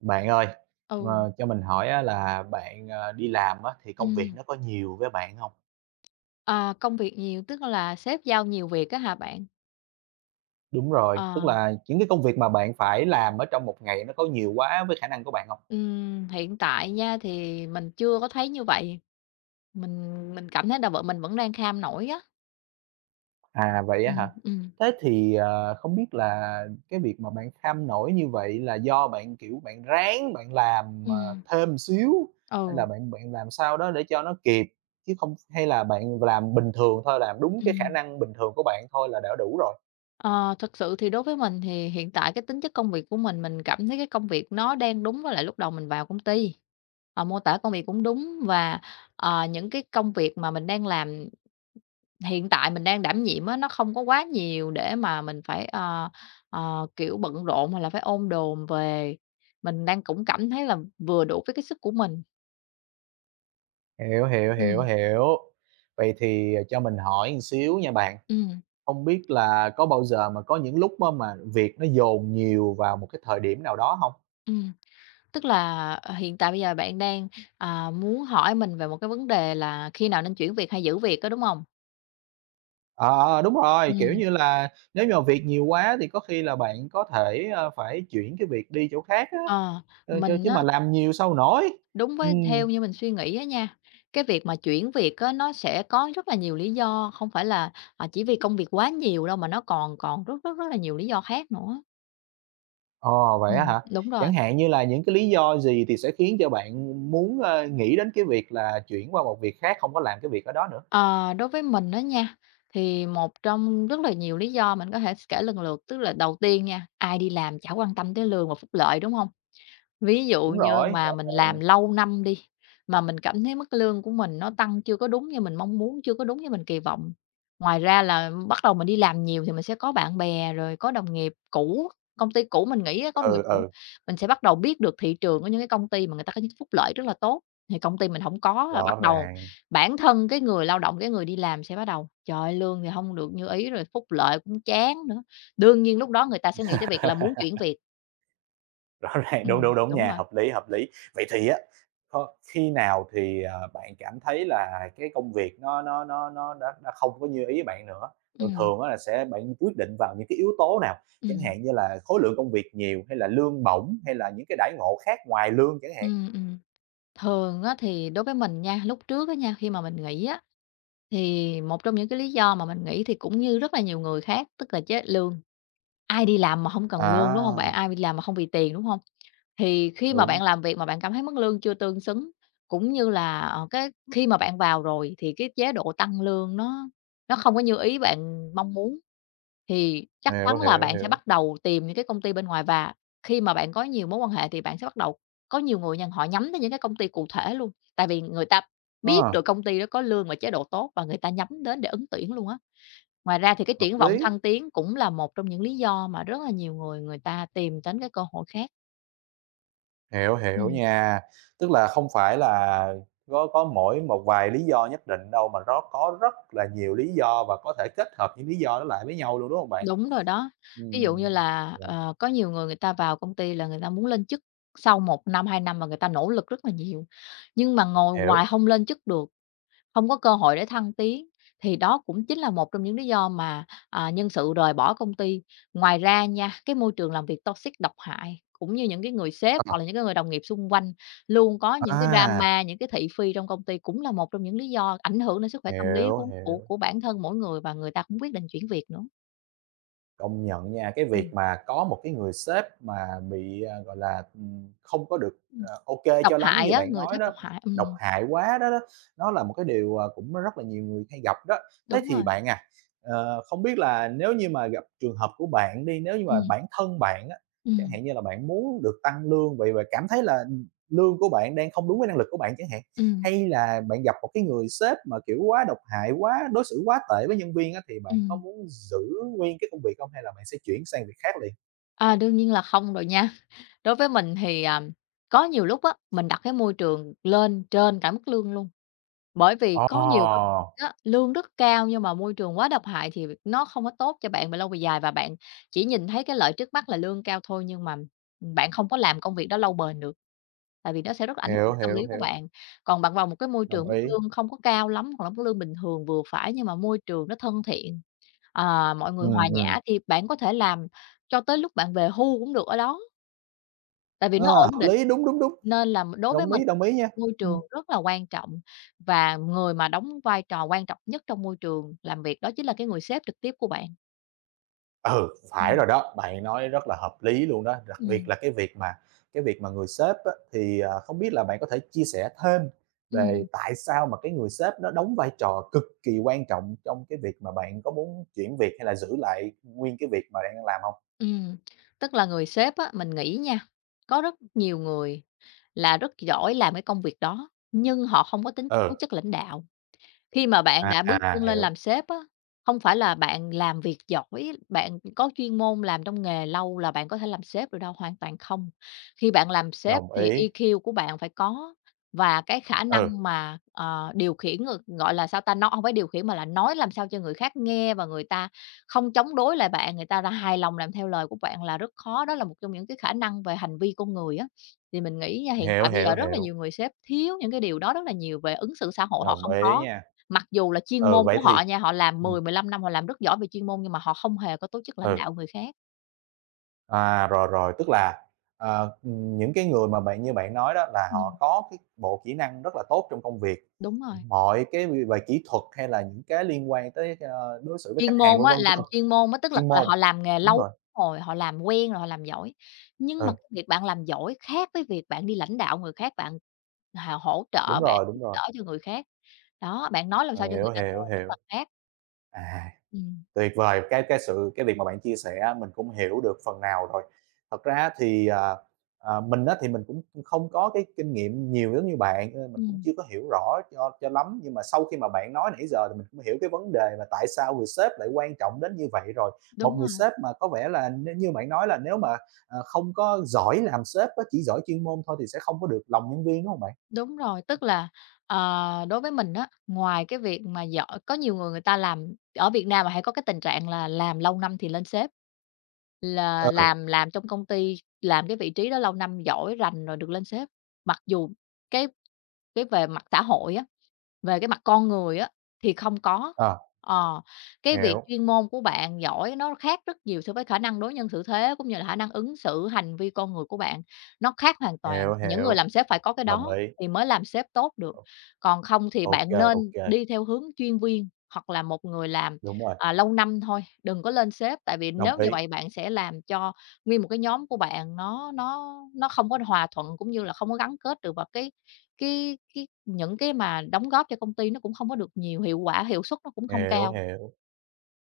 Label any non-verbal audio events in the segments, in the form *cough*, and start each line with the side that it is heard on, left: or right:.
right: Bạn ơi,
left: Ừ,
right: cho mình hỏi á là bạn, đi làm á thì công việc
left: ừm,
right: nó có nhiều với bạn không?
left: ờ, công việc nhiều, tức là sếp giao nhiều việc á hả bạn?
right: Đúng rồi.
left: Ờ,
right: Tức là những cái công việc mà bạn phải làm ở trong một ngày nó có nhiều quá với khả năng của bạn không?
left: hiện tại nha thì mình chưa có thấy như vậy, mình cảm thấy là vợ mình vẫn đang kham nổi á.
right: À, vậy á
left: Ừm,
right: hả?
left: ừm,
right: Thế thì, không biết là cái việc mà bạn kham nổi như vậy là do bạn, kiểu, bạn ráng bạn làm,
left: ừm,
right: thêm xíu hay
left: ừ,
right: là bạn bạn làm sao đó để cho nó kịp, chứ không hay là bạn làm bình thường thôi, làm đúng cái khả
left: ừm.
right: năng bình thường của bạn thôi là đã đủ rồi?
left: Ờ, thực sự thì đối với mình thì hiện tại cái tính chất công việc của mình cảm thấy cái công việc nó đang đúng với lại lúc đầu mình vào công ty. Mô tả công việc cũng đúng và những cái công việc mà mình đang làm hiện tại mình đang đảm nhiệm á, nó không có quá nhiều để mà mình phải, kiểu, bận rộn hoặc là phải ôm đồm về. Mình đang cũng cảm thấy là vừa đủ với cái sức của mình.
right: Hiểu, hiểu, hiểu,
left: Ừm,
right: hiểu. Vậy thì, cho mình hỏi một xíu nha bạn,
left: ừm,
right: không biết là có bao giờ mà có những lúc á mà việc nó dồn nhiều vào một cái thời điểm nào đó hông?
left: ừm. Tức là, hiện tại bây giờ bạn đang, à, muốn hỏi mình về một cái vấn đề là khi nào nên chuyển việc hay giữ việc á, đúng không?
right: Ờ, ờ, đúng rồi, kiểu
left: Ừm.
right: như là, nếu như mà việc nhiều quá thì có khi là bạn có thể, phải chuyển cái việc đi chỗ khác á,
left: Ờ,
right: chứ
left: mình
right: chứ
left: á
right: mà làm nhiều sao nổi.
left: đúng với
right: Ừm,
left: theo như mình suy nghĩ á nha, cái việc mà chuyển việc á nó sẽ có rất là nhiều lý do, không phải là, à, chỉ vì công việc quá nhiều đâu mà nó còn còn rất, rất, rất là nhiều lý do khác nữa.
right: ờ, vậy á
left: Ừm.
right: hả?
left: Đúng rồi.
right: Chẳng hạn như là những cái lý do gì thì sẽ khiến cho bạn muốn, nghĩ đến cái việc là chuyển qua một việc khác, không có làm cái việc ở đó nữa?
left: Ờ, đối với mình đó nha, thì một trong rất là nhiều lý do mình có thể kể lần lượt, tức là đầu tiên nha, ai đi làm chả quan tâm tới lương và phúc lợi, đúng không? Ví dụ
right: Đúng
left: như
right: rồi, rõ
left: mà mình làm
right: ràng.
left: lâu năm đi, mà mình cảm thấy mức lương của mình nó tăng chưa có đúng như mình mong muốn, chưa có đúng như mình kỳ vọng. Ngoài ra là bắt đầu mình đi làm nhiều thì mình sẽ có bạn bè, rồi có đồng nghiệp cũ, công ty cũ mình nghĩ á, có đồng nghiệp
right: Ừ,
left: cũ,
right: ừ,
left: mình sẽ bắt đầu biết được thị trường của những cái công ty mà người ta có những phúc lợi rất là tốt, thì công ty mình không có là
right: rõ
left: bắt đầu
right: ràng,
left: bản thân cái người lao động, cái người đi làm sẽ bắt đầu "Trời ơi, lương thì không được như ý rồi phúc lợi cũng chán nữa." Đương nhiên lúc đó người ta sẽ nghĩ tới việc là muốn
right: *laughs*
left: chuyển việc.
right: rõ ràng, đúng, đúng, đúng
left: Đúng
right: nha,
left: rồi.
right: hợp lý, hợp lý. Vậy thì á, có khi nào thì, bạn cảm thấy là cái công việc nó đã không có như ý bạn nữa? Thường
left: Ừm,
right: thường á là sẽ bạn quyết định vào những cái yếu tố nào? Chẳng
left: ừm.
right: hạn như là khối lượng công việc nhiều, hay là lương bổng, hay là những cái đãi ngộ khác ngoài lương chẳng hạn?
left: Ừm, ừm. Thường á thì đối với mình nha, lúc trước á nha, khi mà mình nghỉ á, thì một trong những cái lý do mà mình nghỉ thì cũng như rất là nhiều người khác, tức là chế lương. Ai đi làm mà không cần lương, đúng không bạn?
right: À,
left: Ai đi làm mà không vì tiền, đúng không? Thì khi mà
right: đúng,
left: bạn làm việc mà bạn cảm thấy mức lương chưa tương xứng, cũng như là, cái khi mà bạn vào rồi thì cái chế độ tăng lương nó không có như ý bạn mong muốn, thì chắc chắn
right: hiểu,
left: là
right: hiểu,
left: bạn sẽ
right: hiểu.
left: bắt đầu tìm những cái công ty bên ngoài. Và khi mà bạn có nhiều mối quan hệ thì bạn sẽ bắt đầu có nhiều người nha, họ nhắm tới những cái công ty cụ thể luôn, tại vì người ta biết
right: Ờ,
left: được công ty đó có lương và chế độ tốt và người ta nhắm đến để ứng tuyển luôn á. Ngoài ra thì cái
right: hợp
left: triển vọng
right: lý.
left: thăng tiến cũng là một trong những lý do mà rất là nhiều người người ta tìm đến cái cơ hội khác.
right: Hiểu, hiểu
left: Ừm,
right: nha. Tức là không phải là có mỗi một vài lý do nhất định đâu, mà nó có rất là nhiều lý do và có thể kết hợp những lý do đó lại với nhau luôn, đúng không bạn?
left: đúng rồi đó. Ví dụ như
right: Ừm,
left: là, có nhiều người người ta vào công ty là người ta muốn lên chức sau 1 năm, 2 năm mà người ta nỗ lực rất là nhiều, nhưng mà ngồi
right: hiểu.
left: hoài không lên chức được. Không có cơ hội để thăng tiến, thì đó cũng chính là một trong những lý do mà, à, nhân sự rời bỏ công ty. Ngoài ra nha, cái môi trường làm việc toxic độc hại, cũng như những cái người sếp
right: Ờ,
left: hoặc là những cái người đồng nghiệp xung quanh luôn có những cái
right: à,
left: drama, những cái thị phi trong công ty cũng là một trong những lý do ảnh hưởng đến sức khỏe tâm lý
right: hiểu,
left: của của
right: hiểu.
left: của bản thân mỗi người và người ta cũng quyết định chuyển việc nữa.
right: Công nhận nha, cái
left: Ừm,
right: việc mà có một cái người sếp mà bị, gọi là, không có được,
left: ừm,
right: ô
left: độc
right: cho lắm
left: hại
right: như
left: á,
right: bạn
left: người
right: nói
left: sếp
right: đó,
left: độc hại,
right: độc hại quá đó đó, nó là một cái điều, cũng rất là nhiều người hay gặp đó. Thế
left: đúng
right: thì
left: rồi,
right: bạn à, không biết là nếu như mà gặp trường hợp của bạn đi, nếu như mà
left: ừm,
right: bản thân bạn á, chẳng
left: ừm,
right: hạn như là bạn muốn được tăng lương vậy và cảm thấy là, lương của bạn đang không đúng với năng lực của bạn chẳng hạn
left: ừm,
right: hay là bạn gặp một cái người sếp mà, kiểu, quá độc hại, quá đối xử quá tệ với nhân viên á, thì bạn có
left: ừm.
right: muốn giữ nguyên cái công việc không hay là bạn sẽ chuyển sang việc khác liền?
left: À, đương nhiên là không rồi nha. Đối với mình thì, à, có nhiều lúc á, mình đặt cái môi trường lên trên cả mức lương luôn, bởi vì có nhiều công
right: Ờ,
left: việc á, lương rất cao nhưng mà môi trường quá độc hại thì nó không có tốt cho bạn về lâu về dài và bạn chỉ nhìn thấy cái lợi trước mắt là lương cao thôi nhưng mà, bạn không có làm công việc đó lâu bền được, tại vì nó sẽ rất là ảnh hưởng
right: hiểu,
left: đến tâm lý
right: hiểu,
left: của
right: hiểu,
left: bạn. Còn bạn vào một cái môi trường
right: đồng
left: mức
right: ý.
left: lương không có cao lắm hoặc là mức lương bình thường vừa phải nhưng mà môi trường nó thân thiện, à, mọi người hòa
right: Ừm, ừm.
left: nhã thì bạn có thể làm cho tới lúc bạn về hưu cũng được ở đó. Tại vì nó
right: Ờ,
left: ổn
right: hợp
left: định,
right: lý, đúng, đúng, đúng,
left: nên là đối với mình
right: đồng ý nha.
left: môi trường
right: Ừm.
left: rất là quan trọng và người mà đóng vai trò quan trọng nhất trong môi trường làm việc đó chính là cái người sếp trực tiếp của bạn.
right: Ừ, phải
left: Ừm,
right: rồi đó, bạn nói rất là hợp lý luôn đó, đặc biệt
left: ừm,
right: là cái việc mà người sếp á, thì, không biết là bạn có thể chia sẻ thêm về
left: ừm,
right: tại sao mà cái người sếp nó đóng vai trò cực kỳ quan trọng trong cái việc mà bạn có muốn chuyển việc hay là giữ lại nguyên cái việc mà bạn đang làm không?
left: ừm. Tức là người sếp á, mình nghĩ nha, có rất nhiều người là rất giỏi làm cái công việc đó, nhưng họ không có tính tố
right: Ừ,
left: chất lãnh đạo. Khi mà bạn
right: à,
left: đã bước
right: à,
left: chân lên
right: hiểu,
left: làm sếp á, không phải là bạn làm việc giỏi, bạn có chuyên môn làm trong nghề lâu là bạn có thể làm sếp được đâu, hoàn toàn không. Khi bạn làm sếp
right: đồng
left: thì
right: ý.
left: EQ của bạn phải có và cái khả
right: Ừ,
left: năng mà, điều khiển, gọi là, sao ta, nó không phải điều khiển mà là nói làm sao cho người khác nghe và người ta không chống đối lại bạn, người ta ra hài lòng làm theo lời của bạn là rất khó. Đó là một trong những cái khả năng về hành vi con người á, thì mình nghĩ nha, hiện
right: hiểu,
left: tại bây giờ
right: hiểu,
left: rất là
right: hiểu,
left: nhiều người sếp thiếu những cái điều đó rất là nhiều, về ứng xử xã hội họ
right: đồng
left: không
right: ý
left: có.
right: nha.
left: Mặc dù là chuyên
right: Ừ,
left: môn
right: vậy
left: của
right: thì
left: họ nha, họ làm
right: ừm,
left: 10, 15 năm, họ làm rất giỏi về chuyên môn nhưng mà họ không hề có tố chất lãnh đạo
right: ừ.
left: người khác.
right: À, rồi, rồi, tức là, ờ, những cái người mà bạn như bạn nói đó là
left: Ừm,
right: họ có cái bộ kỹ năng rất là tốt trong công việc,
left: đúng rồi.
right: mọi cái về kỹ thuật hay là những cái liên quan tới, đối xử với khách
left: Chuyên
right: hàng
left: môn
right: vân
left: á,
right: vân,
left: làm
right: vân
left: chuyên môn á, tức là
right: chuyên
left: là
right: môn.
left: họ làm nghề
right: Đúng
left: lâu
right: rồi,
left: rồi, họ làm quen rồi, họ làm giỏi. Nhưng mà
right: ừ,
left: cái việc bạn làm giỏi khác với việc bạn đi lãnh đạo người khác, bạn hỗ trợ, bạn
right: đúng
left: giúp
right: rồi,
left: đỡ cho người khác. Đó, bạn nói làm sao
right: Ờ,
left: cho
right: hiểu,
left: người ta nghe
right: hiểu,
left: rất
right: hiểu,
left: là khác.
right: à.
left: Ừm,
right: Tuyệt vời, cái việc mà bạn chia sẻ mình cũng hiểu được phần nào rồi. Thật ra thì, mình á thì mình cũng không có cái kinh nghiệm nhiều giống như bạn, cho nên mình cũng
left: ừm,
right: chưa có hiểu rõ cho lắm, nhưng mà sau khi mà bạn nói nãy giờ thì mình cũng hiểu cái vấn đề mà tại sao người sếp lại quan trọng đến như vậy rồi. Một
left: đúng
right: người
left: rồi.
right: sếp mà có vẻ là như bạn nói là nếu mà, không có giỏi làm sếp á, chỉ giỏi chuyên môn thôi thì sẽ không có được lòng nhân viên, đúng không bạn?
left: Đúng rồi, tức là, đối với mình á, ngoài cái việc mà giỏi có nhiều người người ta làm ở Việt Nam mà hay có cái tình trạng là làm lâu năm thì lên sếp, là
right: Ừ,
left: làm trong công ty, làm cái vị trí đó lâu năm giỏi, rành rồi được lên sếp. Mặc dù cái cái về mặt xã hội á, về cái mặt con người á, thì không có.
right: ờ,
left: Ờ, cái việc
right: hiểu,
left: chuyên môn của bạn giỏi nó khác rất nhiều so với khả năng đối nhân xử thế, cũng như là khả năng ứng xử, hành vi con người của bạn, nó khác hoàn toàn.
right: hiểu,
left: Những người
right: hiểu,
left: làm sếp phải có cái
right: đồng
left: đó
right: ý.
left: thì mới làm sếp tốt được,
right: Ô
left: còn không thì
right: ok
left: bạn nên
right: kê,
left: đi theo hướng chuyên viên hoặc là một người làm,
right: đúng rồi,
left: à, lâu năm thôi, đừng có lên sếp, tại vì nếu
right: đồng
left: như
right: ý.
left: vậy bạn sẽ làm cho nguyên một cái nhóm của bạn nó không có hòa thuận, cũng như là không có gắn kết được vào cái những cái mà đóng góp cho công ty nó cũng không có được nhiều, hiệu quả, hiệu suất nó cũng không
right: Hiểu,
left: cao.
right: hiểu,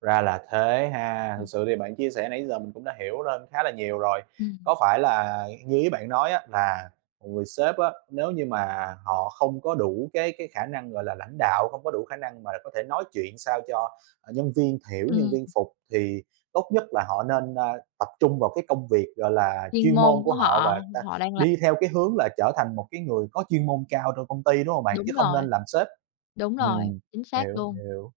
right: ra là thế ha. Thực
left: Ừm,
right: sự thì bạn chia sẻ nãy giờ mình cũng đã hiểu lên khá là nhiều rồi.
left: ừm,
right: Có phải là như ý bạn nói á, là một người sếp á, nếu như mà họ không có đủ cái khả năng, gọi là, lãnh đạo, không có đủ khả năng mà có thể nói chuyện sao cho, nhân viên hiểu, nhân
left: Ừm.
right: viên phục thì tốt nhất là họ nên, tập trung vào cái công việc, gọi là,
left: Chuyên
right: chuyên
left: môn
right: môn
left: của
right: của họ và
left: họ
right: ta
left: họ đang làm
right: đi theo cái hướng là trở thành một cái người có chuyên môn cao trong công ty, đúng không bạn?
left: đúng
right: Chứ không
left: rồi,
right: nên làm sếp.
left: đúng rồi,
right: Ừm,
left: chính xác
right: hiểu,
left: luôn.
right: hiểu.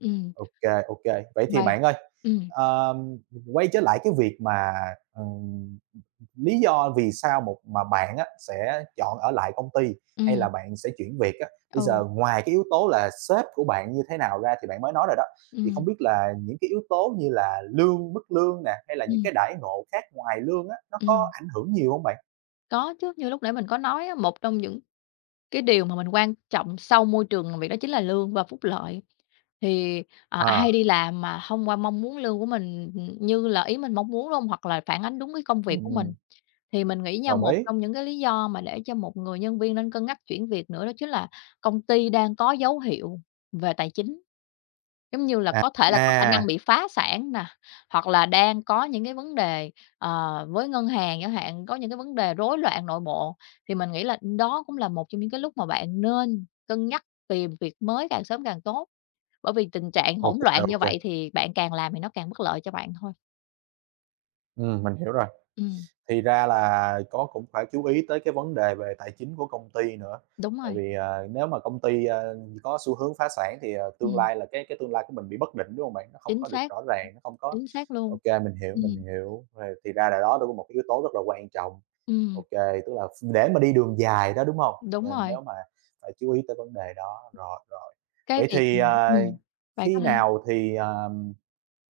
left: Ừm,
right: OK OK. Vậy thì
left: và
right: bạn ơi,
left: ừm,
right: ờm, quay trở lại cái việc mà, ừm, lý do vì sao một mà bạn á sẽ chọn ở lại công ty hay
left: ừm,
right: là bạn sẽ chuyển việc á, bây
left: ừ,
right: giờ ngoài cái yếu tố là sếp của bạn như thế nào ra thì bạn mới nói rồi đó, thì
left: ừm,
right: không biết là những cái yếu tố như là lương, mức lương nè, hay là những
left: ừm,
right: cái đãi ngộ khác ngoài lương á, nó có
left: ừm,
right: ảnh hưởng nhiều không bạn?
left: có chứ, như lúc nãy mình có nói á, một trong những cái điều mà mình quan trọng sau môi trường làm việc đó chính là lương và phúc lợi. Thì, à,
right: Ờ,
left: ai đi làm mà hông qua mong muốn lương của mình, như là ý mình mong muốn, đúng hông? Hoặc là phản ánh đúng cái công việc của mình.
right: ừm,
left: Thì mình nghĩ nha,
right: đồng
left: một
right: ý.
left: trong những cái lý do mà để cho một người nhân viên nên cân nhắc chuyển việc nữa đó chính là công ty đang có dấu hiệu về tài chính. Giống như là
right: À,
left: có thể là có khả năng bị phá sản nè, hoặc là đang có những cái vấn đề, với ngân hàng chẳng hạn, có những cái vấn đề rối loạn nội bộ, thì mình nghĩ là đó cũng là một trong những cái lúc mà bạn nên cân nhắc tìm việc mới càng sớm càng tốt, bởi vì tình trạng
right: ô
left: hỗn
right: OK
left: loạn
right: ô
left: như
right: kê.
left: vậy thì bạn càng làm thì nó càng bất lợi cho bạn thôi.
right: Mình hiểu rồi.
left: Ừm,
right: Thì ra là có cũng phải chú ý tới cái vấn đề về tài chính của công ty nữa,
left: đúng
right: tại
left: rồi,
right: vì, nếu mà công ty, có xu hướng phá sản thì, tương
left: ừm,
right: lai là cái tương lai của mình bị bất định, đúng không bạn? Nó không
left: chính
right: có được
left: xác.
right: rõ ràng, nó không có.
left: Chính xác luôn.
right: OK, mình
left: Ừm,
right: hiểu, rồi thì ra là đó cũng một cái yếu tố rất là quan trọng.
left: ừm,
right: OK, tức là để mà đi đường dài đó, đúng không?
left: đúng
right: Ờ,
left: rồi.
right: nếu mà phải chú ý tới vấn đề đó, rồi, rồi.
left: Cái
right: Vậy
left: việc
right: thì,
left: bạn có
right: khi
left: thể
right: nào thì, ờm,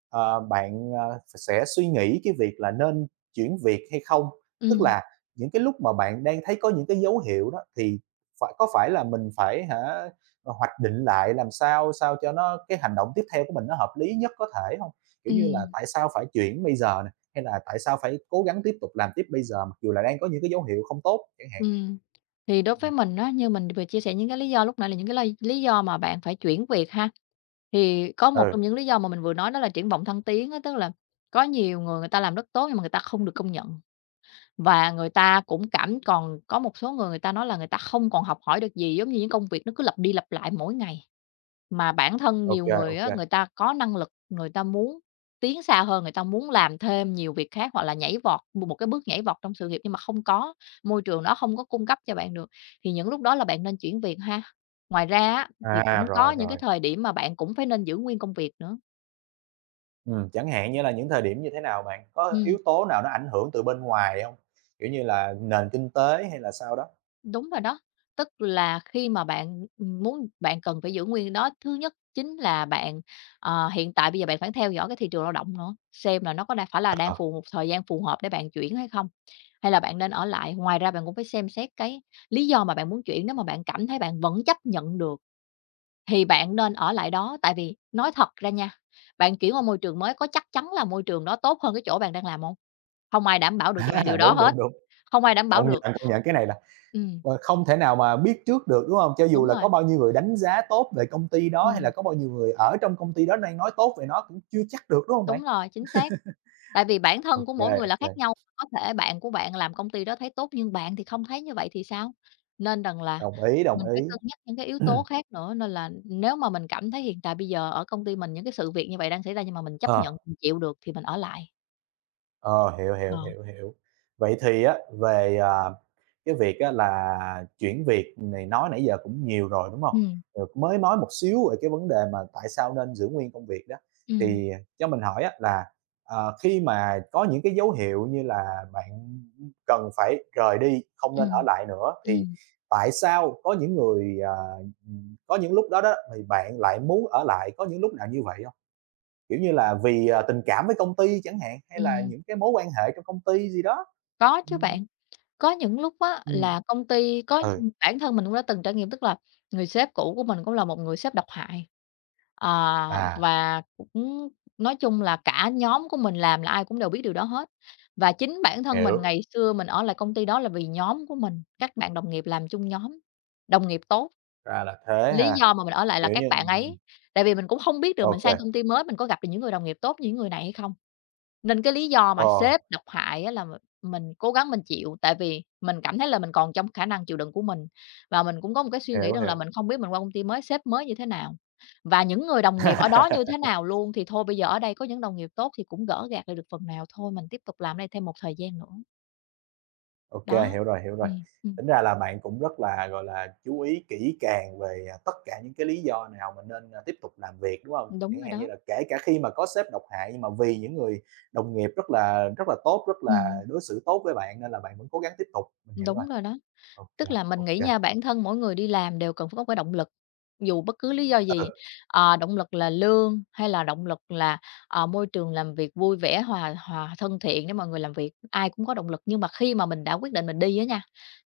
right: ờ, bạn, sẽ suy nghĩ cái việc là nên chuyển việc hay không? Tức
left: ừm,
right: là những cái lúc mà bạn đang thấy có những cái dấu hiệu đó thì phải có phải là mình phải hả, hoạch định lại làm sao sao cho nó cái hành động tiếp theo của mình nó hợp lý nhất có thể không? Kiểu như là,
left: ừm,
right: tại sao phải chuyển bây giờ nè? Hay là tại sao phải cố gắng tiếp tục làm tiếp bây giờ mặc dù là đang có những cái dấu hiệu không tốt chẳng hạn?
left: ừm. Thì đối với
right: Ừm,
left: mình á, như mình vừa chia sẻ những cái lý do lúc nãy là những cái lý do mà bạn phải chuyển việc ha. Thì có một trong
right: ừ,
left: những lý do mà mình vừa nói đó là triển vọng thăng tiến á, tức là có nhiều người người ta làm rất tốt nhưng mà người ta không được công nhận, và người ta cũng cảm còn có một số người người ta nói là người ta không còn học hỏi được gì, giống như những công việc nó cứ lặp đi lặp lại mỗi ngày. Mà bản thân
right: ok,
left: nhiều người á, người
right: ok.
left: ta có năng lực, người ta muốn tiến xa hơn, người ta muốn làm thêm nhiều việc khác hoặc là nhảy vọt, một cái bước nhảy vọt trong sự nghiệp nhưng mà không có, môi trường đó không có cung cấp cho bạn được, thì những lúc đó là bạn nên chuyển việc ha. Ngoài ra á, thì
right: À,
left: cũng có
right: rồi,
left: những cái
right: rồi.
left: thời điểm mà bạn cũng phải nên giữ nguyên công việc nữa.
right: Chẳng hạn như là những thời điểm như thế nào bạn? Có
left: Ừm.
right: yếu tố nào nó ảnh hưởng từ bên ngoài không? Kiểu như là nền kinh tế hay là sao đó?
left: Đúng rồi đó. Tức là khi mà bạn, bạn cần phải giữ nguyên đó, thứ nhất chính là bạn, hiện tại bây giờ bạn phải theo dõi cái thị trường lao động nữa, xem là nó có đang phải là đang
right: Ờ,
left: một thời gian phù hợp để bạn chuyển hay không, hay là bạn nên ở lại. Ngoài ra bạn cũng phải xem xét cái lý do mà bạn muốn chuyển, nếu mà bạn cảm thấy bạn vẫn chấp nhận được thì bạn nên ở lại đó. Tại vì nói thật ra nha, bạn chuyển qua môi trường mới có chắc chắn là môi trường đó tốt hơn cái chỗ bạn đang làm không, không ai đảm bảo được cho bạn điều
right: *laughs*
left: đó
right: đúng,
left: hết,
right: đúng, đúng,
left: không ai đảm bảo được.
right: công nhận cái này là,
left: Ừ.
right: không thể nào mà biết trước được, đúng không? Cho dù
left: Đúng
right: là
left: rồi,
right: có bao nhiêu người đánh giá tốt về công ty đó, hay
left: ừm,
right: là có bao nhiêu người ở trong công ty đó đang nói tốt về nó cũng chưa chắc được, đúng không
left: đúng
right: bạn?
left: rồi, chính xác. Tại vì bản thân
right: Ok
left: của mỗi người là khác
right: ok.
left: nhau, có thể bạn của bạn làm công ty đó thấy tốt nhưng bạn thì không thấy như vậy thì sao? Nên rằng là
right: Đồng ý, đồng
left: mình phải
right: ý.
left: cân nhắc những cái yếu
right: *clears throat*
left: tố khác nữa, nên là nếu mà mình cảm thấy hiện tại bây giờ ở công ty mình những cái sự việc như vậy đang xảy ra nhưng mà mình chấp
right: Ờ.
left: nhận, mình chịu được thì mình ở lại.
right: Ờ, hiểu,
left: Ờ,
right: hiểu, hiểu, hiểu. Vậy thì á, về, cái việc á là chuyển việc này nói nãy giờ cũng nhiều rồi, đúng không?
left: ừm,
right: Rồi mới nói một xíu về cái vấn đề mà tại sao nên giữ nguyên công việc đó,
left: ừm,
right: thì cho mình hỏi á là, khi mà có những cái dấu hiệu như là bạn cần phải rời đi, không nên ở
left: ừm,
right: lại nữa, thì
left: ừm,
right: tại sao có những người, có những lúc đó đó thì bạn lại muốn ở lại, có những lúc nào như vậy không? Kiểu như là vì, tình cảm với công ty chẳng hạn, hay là
left: ừm,
right: những cái mối quan hệ trong công ty gì đó.
left: có chứ
right: Ừm,
left: bạn. Có những lúc á
right: ừm,
left: là công ty có,
right: ừ,
left: bản thân mình cũng đã từng trải nghiệm, tức là người sếp cũ của mình cũng là một người sếp độc hại. Ờ,
right: à,
left: và cũng nói chung là cả nhóm của mình làm là ai cũng đều biết điều đó hết. Và chính bản thân mình
right: hiểu,
left: ngày xưa mình ở lại công ty đó là vì nhóm của mình, các bạn đồng nghiệp làm chung nhóm, đồng nghiệp tốt.
right: ra là thế
left: Lý
right: ha,
left: do mà mình ở lại là
right: kiểu
left: các
right: như
left: bạn ấy, tại vì mình cũng không biết được mình sang công ty mới mình có gặp được những người đồng nghiệp tốt như những người này hay không. Nên cái lý do mà
right: ok,
left: sếp độc hại á là mình cố gắng mình chịu, tại vì mình cảm thấy là mình còn trong khả năng chịu đựng của mình. Và mình cũng có một cái suy
right: ờ,
left: nghĩ
right: hiểu,
left: rằng là
right: hiểu.
left: mình không biết mình qua công ty mới, sếp mới như thế nào, và những người đồng nghiệp ở đó như thế
right: *laughs*
left: nào luôn, thì thôi bây giờ ở đây có những đồng nghiệp tốt thì cũng gỡ gạc lại được phần nào thôi, mình tiếp tục làm đây thêm một thời gian nữa.
right: Ok
left: Đó,
right: hiểu rồi, hiểu rồi.
left: ừm, ừm,
right: Tính ra là bạn cũng rất là, gọi là, chú ý kỹ càng về, tất cả những cái lý do nào mà nên, tiếp tục làm việc, đúng không?
left: đúng
right: Chẳng
left: rồi
right: hạn như
left: đó,
right: là kể cả khi mà có sếp độc hại nhưng mà vì những người đồng nghiệp rất là tốt, rất
left: ừm,
right: là đối xử tốt với bạn nên là bạn vẫn cố gắng tiếp tục, mình hiểu rồi.
left: đúng rồi đó.
right: Ok
left: Tức
right: ok.
left: là mình nghĩ nha, bản thân mỗi người đi làm đều cần phải có cái động lực, dù bất cứ lý do
right: Ừ,
left: gì, động lực là lương hay là động lực là, môi trường làm việc vui vẻ, hòa hòa thân thiện để mọi người làm việc, ai cũng có động lực. Nhưng mà khi mà mình đã quyết định mình đi á nha,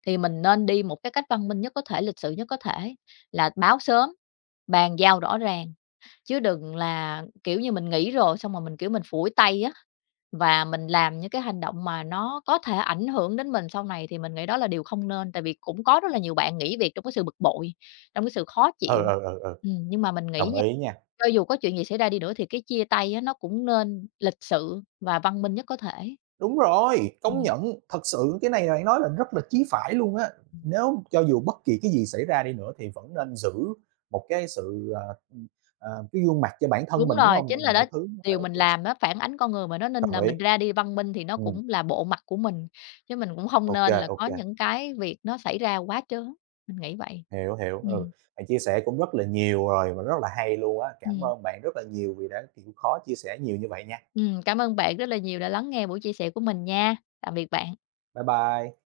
left: thì mình nên đi một cái cách văn minh nhất có thể, lịch sự nhất có thể, là báo sớm, bàn giao rõ ràng. Chứ đừng là, kiểu như, mình nghĩ rồi xong rồi mình, kiểu, mình phủi tay á, và mình làm những cái hành động mà nó có thể ảnh hưởng đến mình sau này thì mình nghĩ đó là điều không nên. Tại vì cũng có rất là nhiều bạn nghỉ việc trong cái sự bực bội, trong cái sự khó
right: ừ,
left: chịu.
right: ừ, ừ, ừ,
left: Nhưng mà mình nghĩ
right: đồng
left: nha,
right: ý nha.
left: cho dù có chuyện gì xảy ra đi nữa thì cái chia tay á, nó cũng nên lịch sự và văn minh nhất có thể.
right: Đúng rồi, công
left: Ừm.
right: nhận, thật sự cái này là bạn nói là rất là chí phải luôn á. Nếu cho dù bất kỳ cái gì xảy ra đi nữa thì vẫn nên giữ một cái sự, cái gương mặt cho bản thân
left: Đúng
right: mình, đúng
left: rồi,
right: không?
left: chính
right: Mọi
left: là đó,
right: mọi thứ nó phải
left: điều
right: ok
left: mình
right: kê.
left: làm nó phản ánh con người mà, nó nên
right: Đồng
left: là
right: ý,
left: mình ra đi văn minh thì nó
right: ừm,
left: cũng là bộ mặt của mình, chứ mình cũng không
right: ok
left: nên là có
right: kê,
left: những cái việc nó xảy ra quá trớn, mình nghĩ vậy.
right: hiểu, hiểu, ừ.
left: Ừm,
right: Bạn chia sẻ cũng rất là nhiều rồi và rất là hay luôn á. Cảm
left: ừm,
right: ơn bạn rất là nhiều vì đã chịu khó chia sẻ nhiều như vậy nha.
left: cảm ơn bạn rất là nhiều đã lắng nghe buổi chia sẻ của mình nha. Tạm biệt bạn.
right: Bye bye.